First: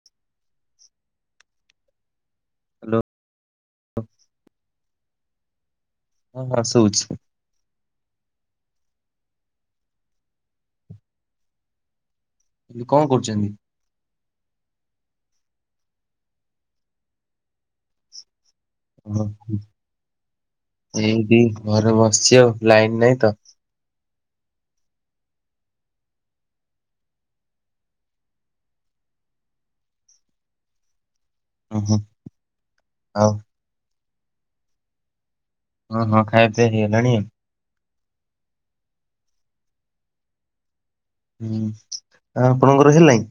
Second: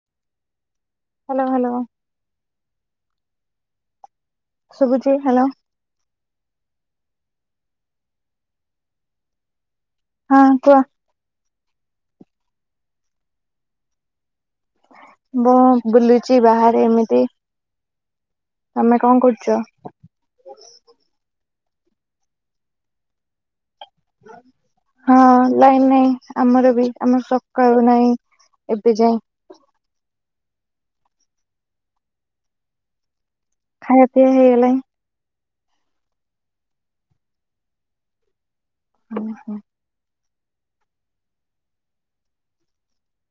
[inaudible] [unintelligible] Hello. Hello. Hello. ହ ଶୁଭୁଛି? Hello. ହଁ ହଁ ଶୁଭୁଚି। ହଁ। କୁହ? କଣ କରୁଛନ୍ତି? ବୁ, ବୁଲୁଛି ବାହାରେ ଏମିତି। ତମେ କଣ ଓ କରୁଛ ଏଇଠି ଘରେ ବସିଛି ଆଉ, ଲାଇନ୍ ନାଇଁ ତ। ହଁ ଲାଇନ ନାଇଁ। ଆମର ବି, ଆମର ସକାଳୁ ନାଇଁ। ଏବେ ଯାଏ। ହୁଁ ହୁଁ ଆଉ। ଖାଇବା ପିଆ ହେଇଗଲାଣିଁ। ହଁ ହଁ ଖାଇଆପିଇଆ ହେଇଗଲାଣି ଆଉ। ହୁଁ ହୁଁ ହୁଁ ଆପଣଙ୍କର ହେଲାଣି।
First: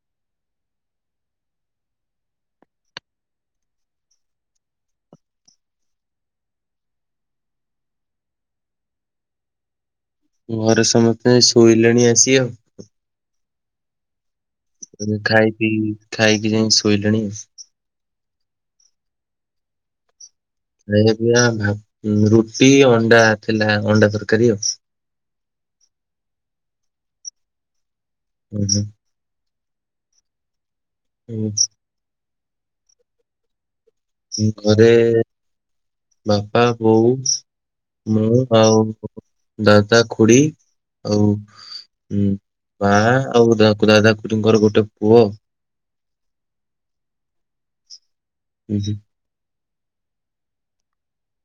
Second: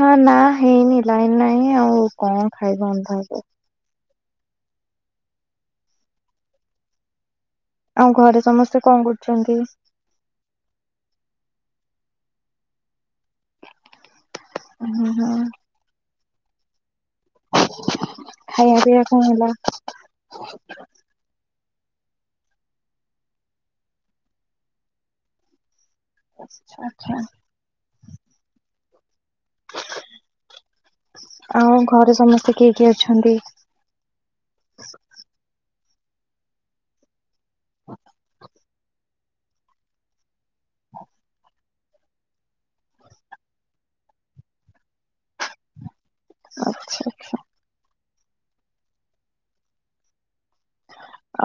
ହଁ ନା ହେଇନି ଲାଇନ ନାହିଁ ଆଉ କଣ ଖାଇବ ଅନ୍ଧାର ରେ। ଆଉ ଘରେ ସମସ୍ତେ କଣ କରୁଛନ୍ତି? ଘରେ ସମସ୍ତେ ଶୋଇଲେଣି ଆସି ଆଉ। ଖାଇକି ହଁ ପାଇକି ଖାଇକି ଯାଇ ଶୋଇଲେଣି। ଖାଇବା ପିଇବା କଣ ହେଲା? ଖାଇବା ପାଇବା ଭା ରୁଟି ଅଣ୍ଡା ଥିଲା ଅଣ୍ଡା ତରକାରୀ ଆଉ। ଆଚ୍ଛା ହୁଁ ହୁଁ ଆଉ ଘରେ ସମସ୍ତେ କିଏ କିଏ ଅଛନ୍ତି? ଘରେ ବାପା ବୋଉ ମୁଁ ଆଉ ଦାଦା ଖୁଡି ଆଉ ହୁଁ ମା ଆଉ ଦାଦା ଖୁଡିଙ୍କର ଗୋଟେ ପୁଅ। ଆଚ୍ଛା ହୁଁ ହୁଁ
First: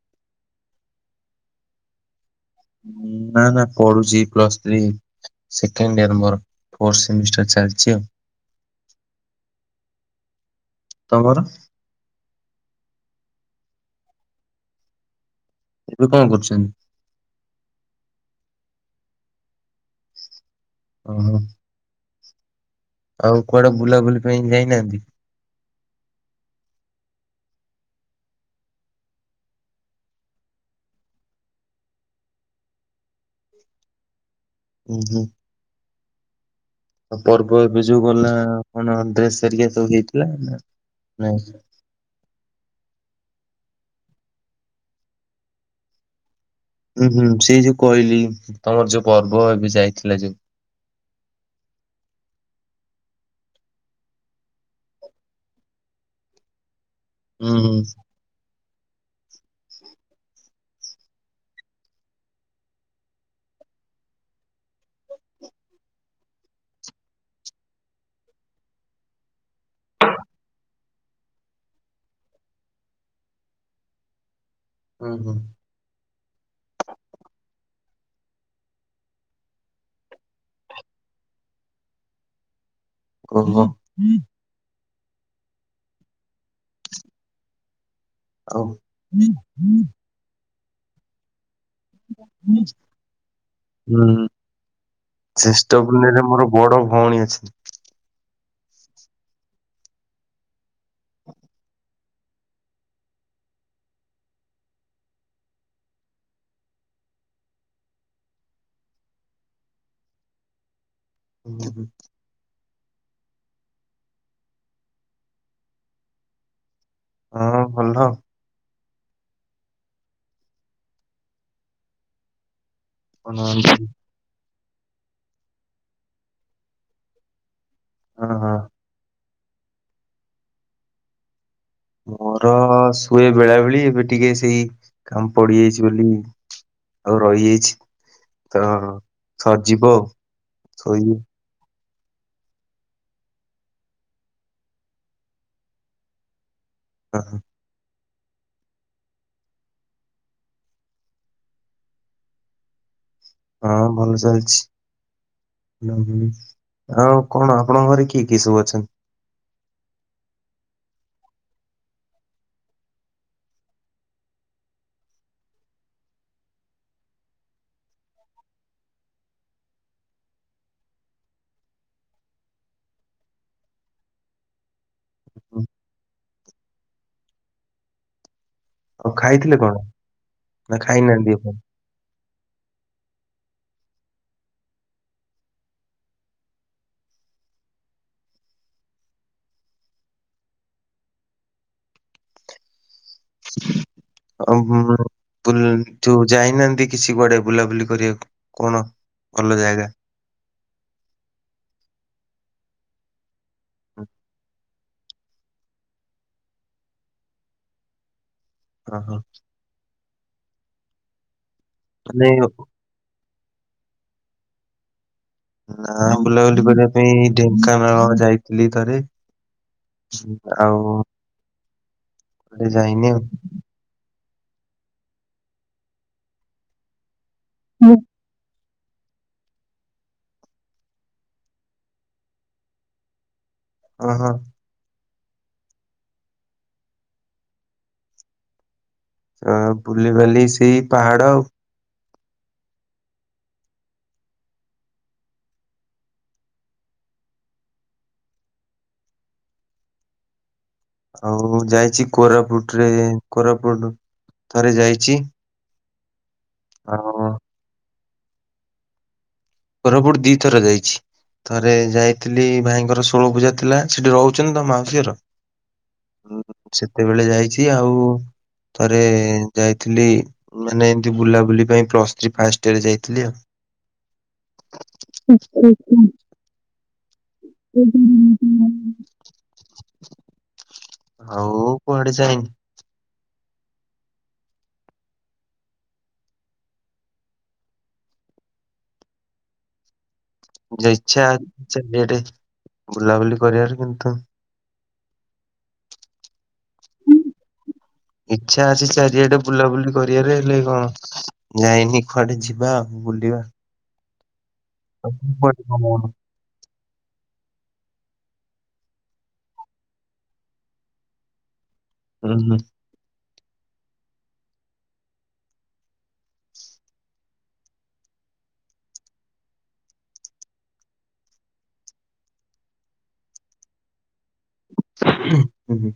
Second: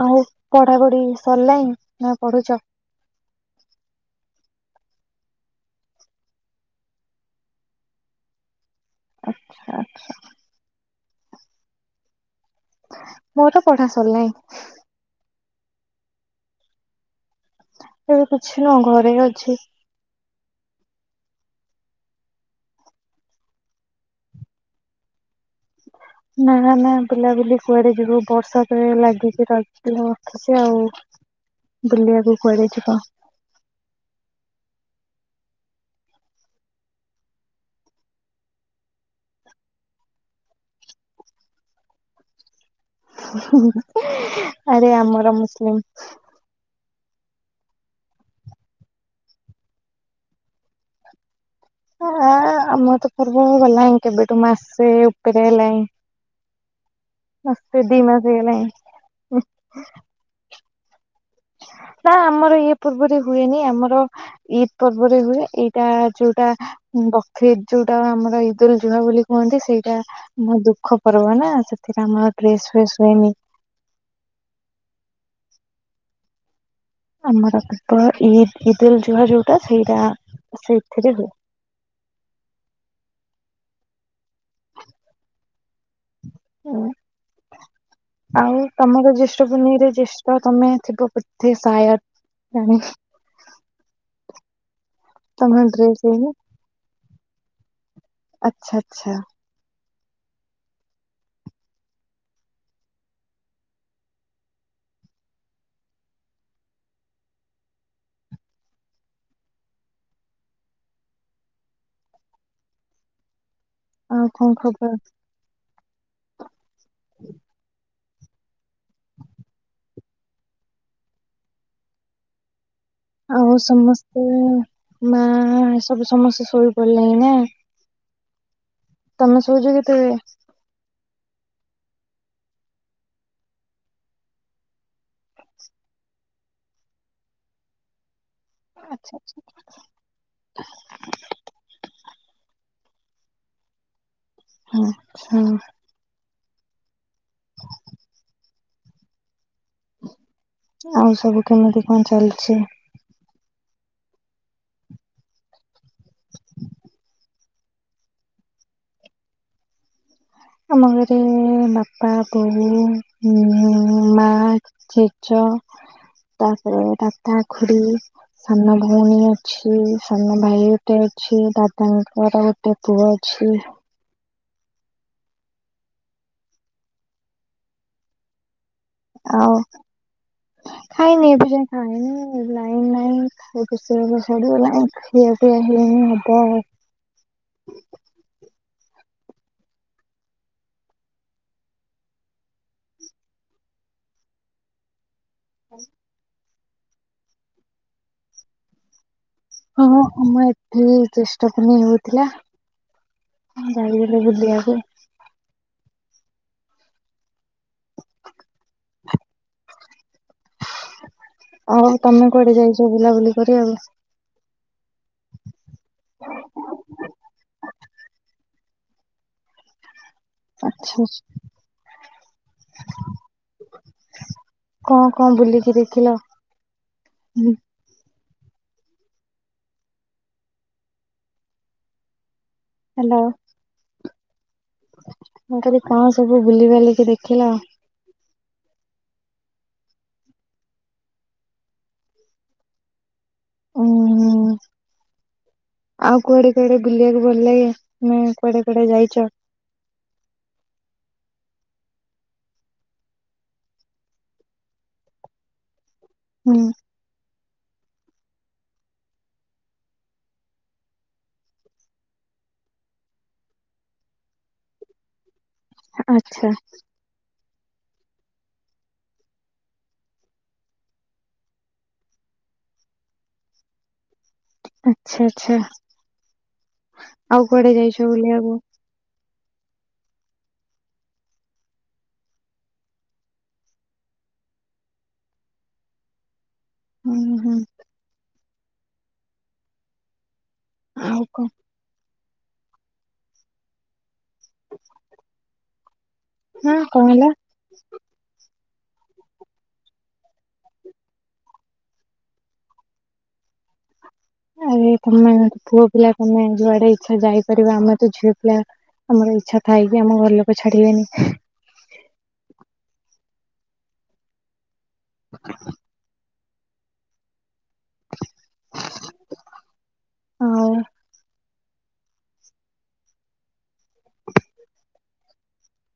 ଆଉ ପଢା ପଢି ସରିଲାଣି? ନା ପଢୁଛ। ନା ନା ପଢୁଛି ପ୍ଲସ୍ ଥ୍ରୀ। ସେଣ୍ଡ ଏଅର ମୋର ଫୋର୍ଥ ସେମିମିଷ୍ଟର ଚାଲିଛି ଆଉ। ଆଚ୍ଛା ଆଚ୍ଛା ତମର ମୋର ପଢା ସରିଲାଣି। ଏବେ କଣ କରୁଛନ୍ତି ଏବେ କିଛି ନ ଘରେ ଅଛି ଓ ହୋ। ଆଉ କୁଆଡେ ବୁଲାବୁଲି ପାଇଁ ଯାଇନାହାନ୍ତି ନା ନା ବୁଲା ବୁଲି କୁଆଡ ଯିବୁ ବର୍ଷା ତ ଲାଗିଛି ରହିିଲ ସେ ଆଉ ବୁଲିବାକୁ କୁଆଡେ ଯିବ ହୁଁ ହୁଁ ପର୍ବ ଏବେ ଯୋଉ ଗଲା କଣ ଡ୍ରେସ ହେରିକା ସବୁ ହେଇଥିଲା ନାଇଁ ଆରେ ଆମର ମୁସଲିମ ହୁଁ ହୁଁ ସେ ଯୋଉ କହିଲି ତମର ଯୋଉ ପର୍ବ ଏବେ ଯାଇଥିଲା ଯୋଉ ଆ ଆମର ତ ପର୍ବ ଗଲାଣିି କେବେଠୁ ମାସେ ଉପରେ ହେଲାଣିି ହୁଁ ହୁଁ। ମାସେ ଦି ମାସ ହେଇଲାଣି ନା ଆମର ଇଏ ପୂର୍ବରେ ହୁଏନି ଆମର ଇଦ୍ ପର୍ବରେ ହୁଏ ଏଇଟା ଯୋଉଟା ବକୀ ଯୋଉଟା ଆମର ଇଦ୍ ଉଲ୍ ଜୁହା ବୋଲି କୁହନ୍ତି ସେଇଟା ମୋ ଦୁଃଖ ପର୍ବ ନା ସେଥିରେ ଆମର ଡ୍ରେସ୍ ଫେସ୍ ହୁଏନି ହଁ ହଁ ଆମର କେବଳ ଇଦ୍ ଇଦ୍ ଉଲ ଯୁହା ଯୋଉଟା ସେଇଟା ସେ ଏଥିରେ ହୁଏ କ ହଁ [inaudible] ଆଉ ତମର ଜ୍ୟେଷ୍ଠ ହୁଁ ଭୂମିରେ ଜ୍ୟେଷ୍ଠ ତମେ ଥିବ ବଧେ ସାୟଦ [unintelligible] ଜାଣି ହୁଁ ଉଁ। ତମର ଡ୍ରେସ ଶ୍ରୀଷ୍ଟପୁରରେ ହେଇନି ମୋର ବଡ ଭଉଣୀ ଅଛି। ଆଚ୍ଛା ଆଚ୍ଛା। ଉଁ ହୁଁ। ଆଉ ଖଁ ଖବର? ହଁ ଭଲ। କଣ ଆଉ ହଁ ସମସ୍ତେ ମା ଏସବୁ ସମସ୍ତେ ଶୋଇପଇଲଣିି ନା? ହଁ ହଁ। ତମେ ଶୋଉଚ କେତେବେଳେ? ମୋର ଶୁଏ ବେଳାବେଳେ ଏବେ ଟିକେ ସେଇ କାମ ପଡିଯାଇଚି ବେଲି ଆଉ ରହିଯାଇଛି ତ ଆଚ୍ଛା ସରିଯିବ ଆଉ ଶୋଇବି। ହଁ ହଁ। ହ ହଁ ଆଉ ସବୁ କେମିତି କଣ ଚାଲିଛି? ହଁ ଭଲ ଚାଲିଛି। [unintelligible] ଆଉ କଣ ଆପଣଙ୍କ ଘରେ କିଏ କିଏ ସବୁ ଅଛନ୍ତି? ଆମ ଘରେ ବାପା ବୋଉ ଉଁ ମା ଜେଜ ତାପରେ ଦାଦା ଖୁଡି ସାନ ଭଉଣୀ ଅଛି ସାନ ଭାଇ ଗୋଟେ ଅଛି ଦାଦାଙ୍କର ଗୋଟ୍ ଟେ ପୁଅ ଅଛି। ଆଉ ଖାଇଥିଲେ କଣ ନା ଖାଇନି ଖାଇନାହାନ୍ତି ଏବେ ଆପଣ? ଯାଏଁ ଖାଇନି ଲାଇନ୍ ନାଇଁ। ରୋଷେଇ ବାସ ସିରିଗଲା ଆଉ ଖିଆ ପିଆ ହବ ଆଉ। ଅହଂ ଏମିତି ଯାଇନାହାନ୍ତି କିଛି କୁଆଡେ ବୁଲାବୁଲି କରିଆକୁ କଣ ଭଲ ଜାଗା? ହଁ ଆମ ଏଠି ଜେଷ୍ଟ ପୁନେଇ ହଉଥିଲା ମୁଁ ଯାଇଥିଲି ବୁଲିଆକୁ। ଅ ହ। ଆଉ ମାନେ ତମେ କୁଆଡେ ଯାଇଚ ବୁଲାବୁଲି କରିଆକୁ? ଆମେ ବୁଲାବୁଲି କରିଆ ପାଇଁ ଢେଙ୍କାନାଳ ଯାଇଥିଲି ଥରେ। ଆଉ ଆଚ୍ଛା କୁଆଡେ ଯାଇନି ଆଉ। କଁ କଁ ବୁଲିକି ଦେଖିଲ? ହୁଁ ହାଲୋ। ଓ ହ। ମୁଁ କଇଲି କଁ ସବୁ ବୁଲି ବାଲିକି ଦେଖିଲ? ଅ ବୁଲିିବାଲି ସେଇ ପାହାଡ। ଉଁ [unintelligible] ଆଉ କୁଆଡେ କୁଆଡେ ବୁଲିବାକୁ ଭଲ ଲାଗେ ନା କୁଆଡେ କୁଆଡେ ଯାଇଚ? ଆଉ ଯାଇଚି କୋରାପୁଟ ରେ ଯାଇ କୋରାପୁଟ୍ ଥରେ ଯାଇଚି। ହୁଁ। ଅ ହ। କୋରପୁଟ୍ ଦି ଥର ଯାଇଛି। ଥରେ ଯାଇଥିଲି ଭାଇଙ୍କର ଷୋଳ ପୂଜା ଥିଲା ସେଠି ରହୁଛନ୍ତି ତ ମାଉସିଘର। ଆଚ୍ଛା ସେତେବେଳେ ଯାଇଛି ଆଉ ଥରେ ଯାଇଥିଲି ମାନେ ଏମିତି ବୁଲାବୁଲି ପାଇଁ ପ୍ଲସ୍ ଥ୍ରୀ ଫାଷ୍ଟ ଡିୟର୍ ଯାଇଥିଲି ଆଉ। ଆଚ୍ଛା। [unintelligible] ଆଉ କୁଆଡେ ଯାଇଛ ବୁଲିବାକୁ? ହଉ କୁଆଡେ ଯାଇନି ଉଁ, ହୁଁ। ଆଉ କଣ? [unintelligible] ହଁ, କଣ ହେଲା? ଇଚ୍ଛା ଅଛି ଚାରିଆଡେ ବୁଲାବୁଲି କରିବାରେ, ହେଲେ କଣ ଯାଇନି କୁଆଡେ ଯିବା ଆଉ, ବୁଲିବା। ଆରେ ତମେ ପୁଅ ପିଲା ତମେ ଯୁଆଡେ ଇଛା ଯାଇପାରିବ, ଆମେ ତ ଝିଅ ପିଲା। ଆମର ଇଚ୍ଛା ଥାଇ ବି ଆମ ଘର ଲୋକ ଛାଡିବେନି। ଉଁ, ହୁଁ। [unintelligible] କୁହ। [unintelligible] ଉଁ, ହୁଁ।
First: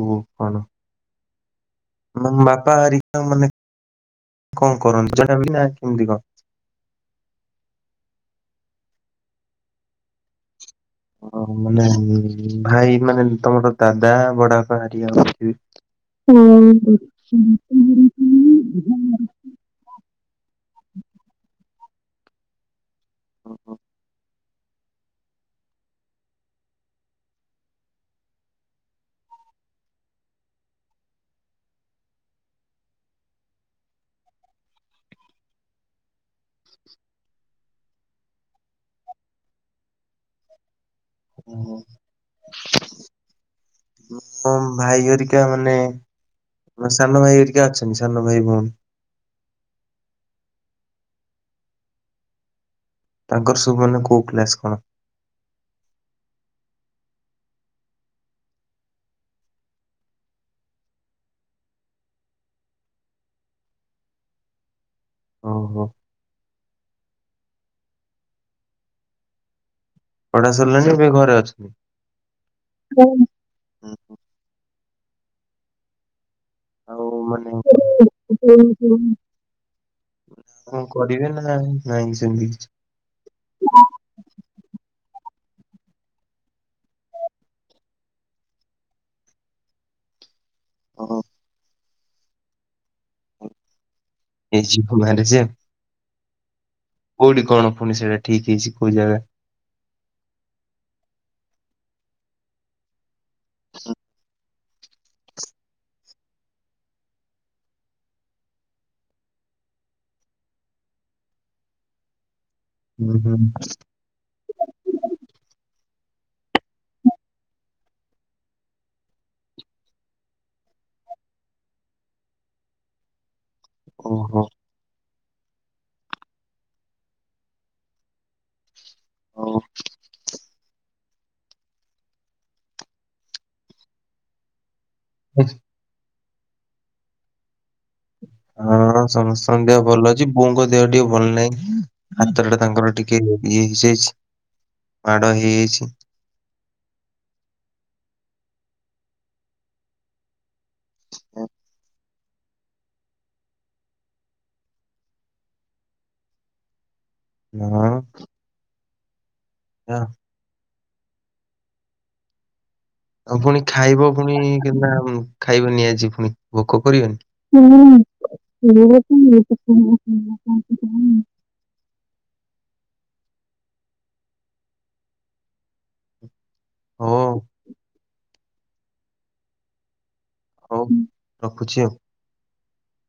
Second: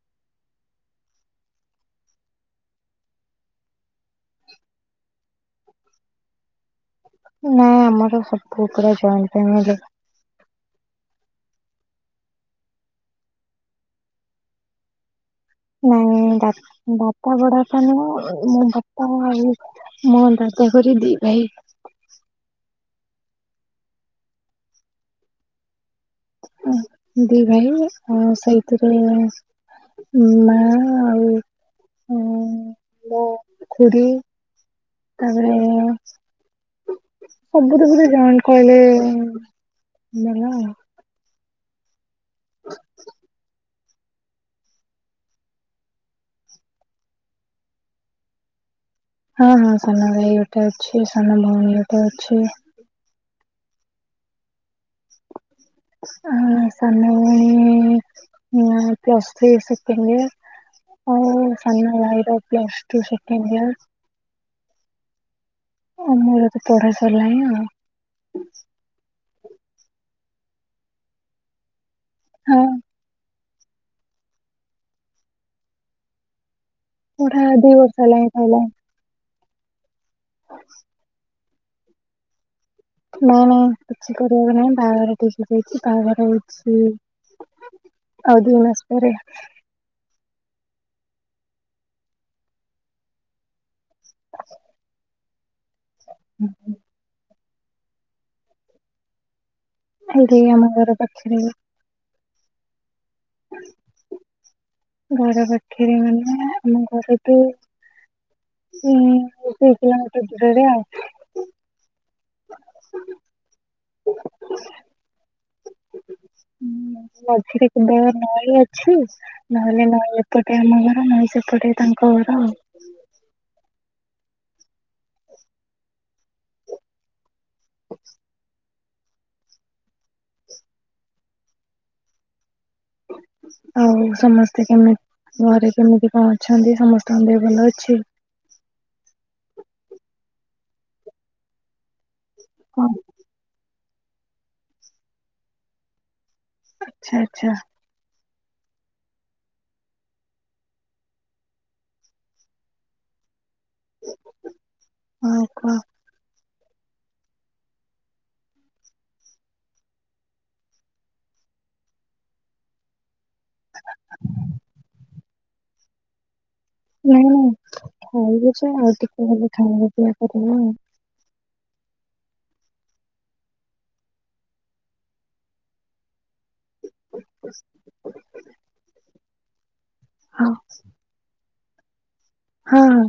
ଓହୋ, କଣ? ମ ବାପା ହରିକା ମାନେ କଣ କରନ୍ତି ଜବ ନା କେମତି କଣ? ନାଇଁ ଆମର ସବୁ ପା ଜଏଣ୍ଟ ଫାମିଲି। ଓହୋ, ମାନେ ଭାଇ ମାନେ ତମର ଦାଦା, ବଡ ବାପା, ହରିକା ଅଛି ନାଇଁ, ଦା ବଡ ତ ନ ମୁଁ [unintelligible] ଆମର ଆଉ ଦାଦାଙ୍କର ଦି ଭାଇ। ଓ ହୋ। ଦି ଭାଇରେ, ଆମେ ସେଇଥିରେ ମା ଆଉ ମୋ ଖୁଡି ତାପରେ ସବୁ ଦେ ବଧେ ଜଣ କହିଲେ ମଲ। [unintelligible] ଓହୋ। ମୋ ଭାଇ ହରିକା ମାନେ ମ ସାନ ଭାଇ ହରିକା ଅଛନ୍ତି। ସାନ ଭାଇ ଭଉଣୀ। ହଁ ହଁ, ସାନ ଭାଇ ଗୋଟେ ଅଛି। ସାନ ଭଉଣୀ ଗୋଟେ ଅଛି। ତାଙ୍କର ସବୁ ମାନେ କଉ କ୍ଲାସ କଣ? ଆଉ ମୋ ସାନ ଭଉଣୀ ପ୍ଲସ ଥ୍ରୀ ସେକେଣ୍ଡ ଇଏର। ଆଉ ମୋ ସାନ ଭାଇର ପ୍ଲସ ଟୁ ସେକେଣ୍ଡ ଇଅର୍। ଓହୋ। ଆ ମୋର ତ ପଢା ସାରିଲାଣି। ପଢା ସରିଲାଣି ଏବେ ଘରେ ଅଛନ୍ତି? ହଁ ଆଉ ପଢା ମାନେ ଦି ବର୍ଷ ହେଲାଣି ସଇଲାଣି କଣ କରିବେ ନା ନାହିଁ ସେମିତି କିଛି? ନାଇଁ ନାଇଁ କିଛି କରିବାକୁ ନାଇଁ ବାହାଘର ଠିକ ହେଇ ଯାଇଛି। ବାହାଘର ହଉଚି ଆଉ ଦି ମାସ ପରେ। ଓହୋ। ଏଇ ଯିବ ବାହହାର ଯେ [unintelligible] ହୁଁ କୋଉଠି କହୁନ ଫୁଣି ସେଇଟା ଠିକ ହେଇଛି କୋଉ ଜାଗା? ଏଇଠି ଆମ ଘର ପାଖରେ। ହ ଘର ପାଖରେ ମାନେ ଆମ ଘର ଟୁ ହୁଁ ସେଇ କିଲୋମିଟର ଦୂରରେ ଆଉ। ଉ ହୁଁ। [unintelligible] ହୁଁ ମଝିରେ କେବେ ନଳୀ ଅଛି? ନହେଲେ ନଈ ଏପଟେ ଆମ ଗାଁ ନଈ ସେପଟେ ତାଙ୍କ ଗାଁ ଆଉ। ଓହୋ। ହ ହଁ। ଆଉ ସମସ୍ତେ କେମିତି ଘରେ କେମିତି କଣ ଅଛନ୍ତି ସମସ୍ତଙ୍କ ଦେହ ଭଲ ଅଛି? ହଁ ସମସ୍ତଙ୍କ ଦେହ ଭଲ ଅଛି ବୋଉ ଙ୍କ ଦେହ ଟିକେ ଭଲ ନାହିଁ ହାତଟା ତାଙ୍କର ଟିକେ ଇଏ ହେଇଯାଇଛି ମାଡ ହେଇଯାଇଛି। ଆଛା ଆଛା। ହଁ। ଆଉ କହ? [unintelligible] ତା ଆଉ ପୁଣି ଖାଇବ ପୁଣି କେତା ଖାଇବନି ଫୁଣି ଆଜି। ଭୋକ କରିବେନି ନାଇଁ ନାଇଁ ଖାଇବୁ ଯେ ଆଉ ଟିକେ ହେଲେ ଖାଇବା ପିଇବା କରିବା [unintelligible] ହଁ। ହାଁ। ହଉ ରଖୁଛି ଆଉ? ହଁ।